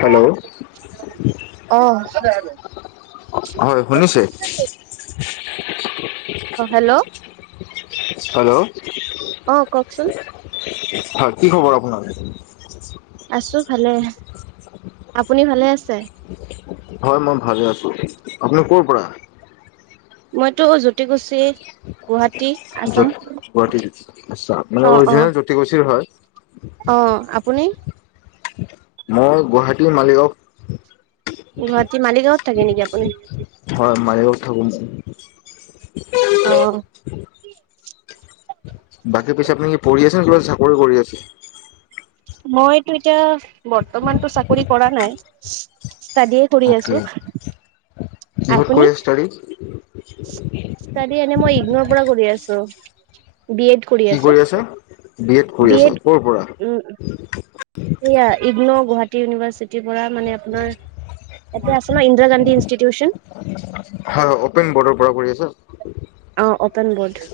Hello অ। হয় শুনিছে। অ হেল্ল'। হেল্ল' অ কওঁকচোন। হয় কি খবৰ আপোনাৰ। আছো ভালে আপুনি ভালে আছে। হয় মই ভালে আছো আপুনি ক'ৰ পৰা। মইতো জ্যোতি কুছি গুৱাহাটী আছাম য'ত গুৱাহাটীৰ আচ্ছা মানে অ অ অৰিজিনেল জ্যোতি কুছিৰ হয়। অ আপুনি? মই গুৱাহাটীৰ মালিগাঁও। গুৱাহাটী মালিগাঁৱত থাকে নেকি আপুনি? হয় মালিগাঁৱত থাকো মই। অ বাকী পিছে আপুনি কি পঢ়ি আছে নে কিবা চাকৰি কৰি আছে। মইতো এতিয়া বৰ্তমানটো চাকৰি কৰা নাই। ষ্টাডীয়ে কৰি অকে আছো। কিহত আপুনি কৰি আছা ষ্টাডী? ষ্টাডী এনে মই ইগনৰ পৰা কৰি আছো। বি এড কি আছো কৰি আছে বি এড কৰি আছে ক'ৰ পৰা? ইগন'ৰ গুৱাহাটী ইউনিভাৰ্চিটি। পৰা মানে আপোনাৰ ইয়াতে আছে না ইন্দিৰা গান্ধী ইনষ্টিটিউচন। হয় অপেন বৰ্ডৰ পৰা কৰি আছে। অঁ অ'পেন ব'ৰ্ড।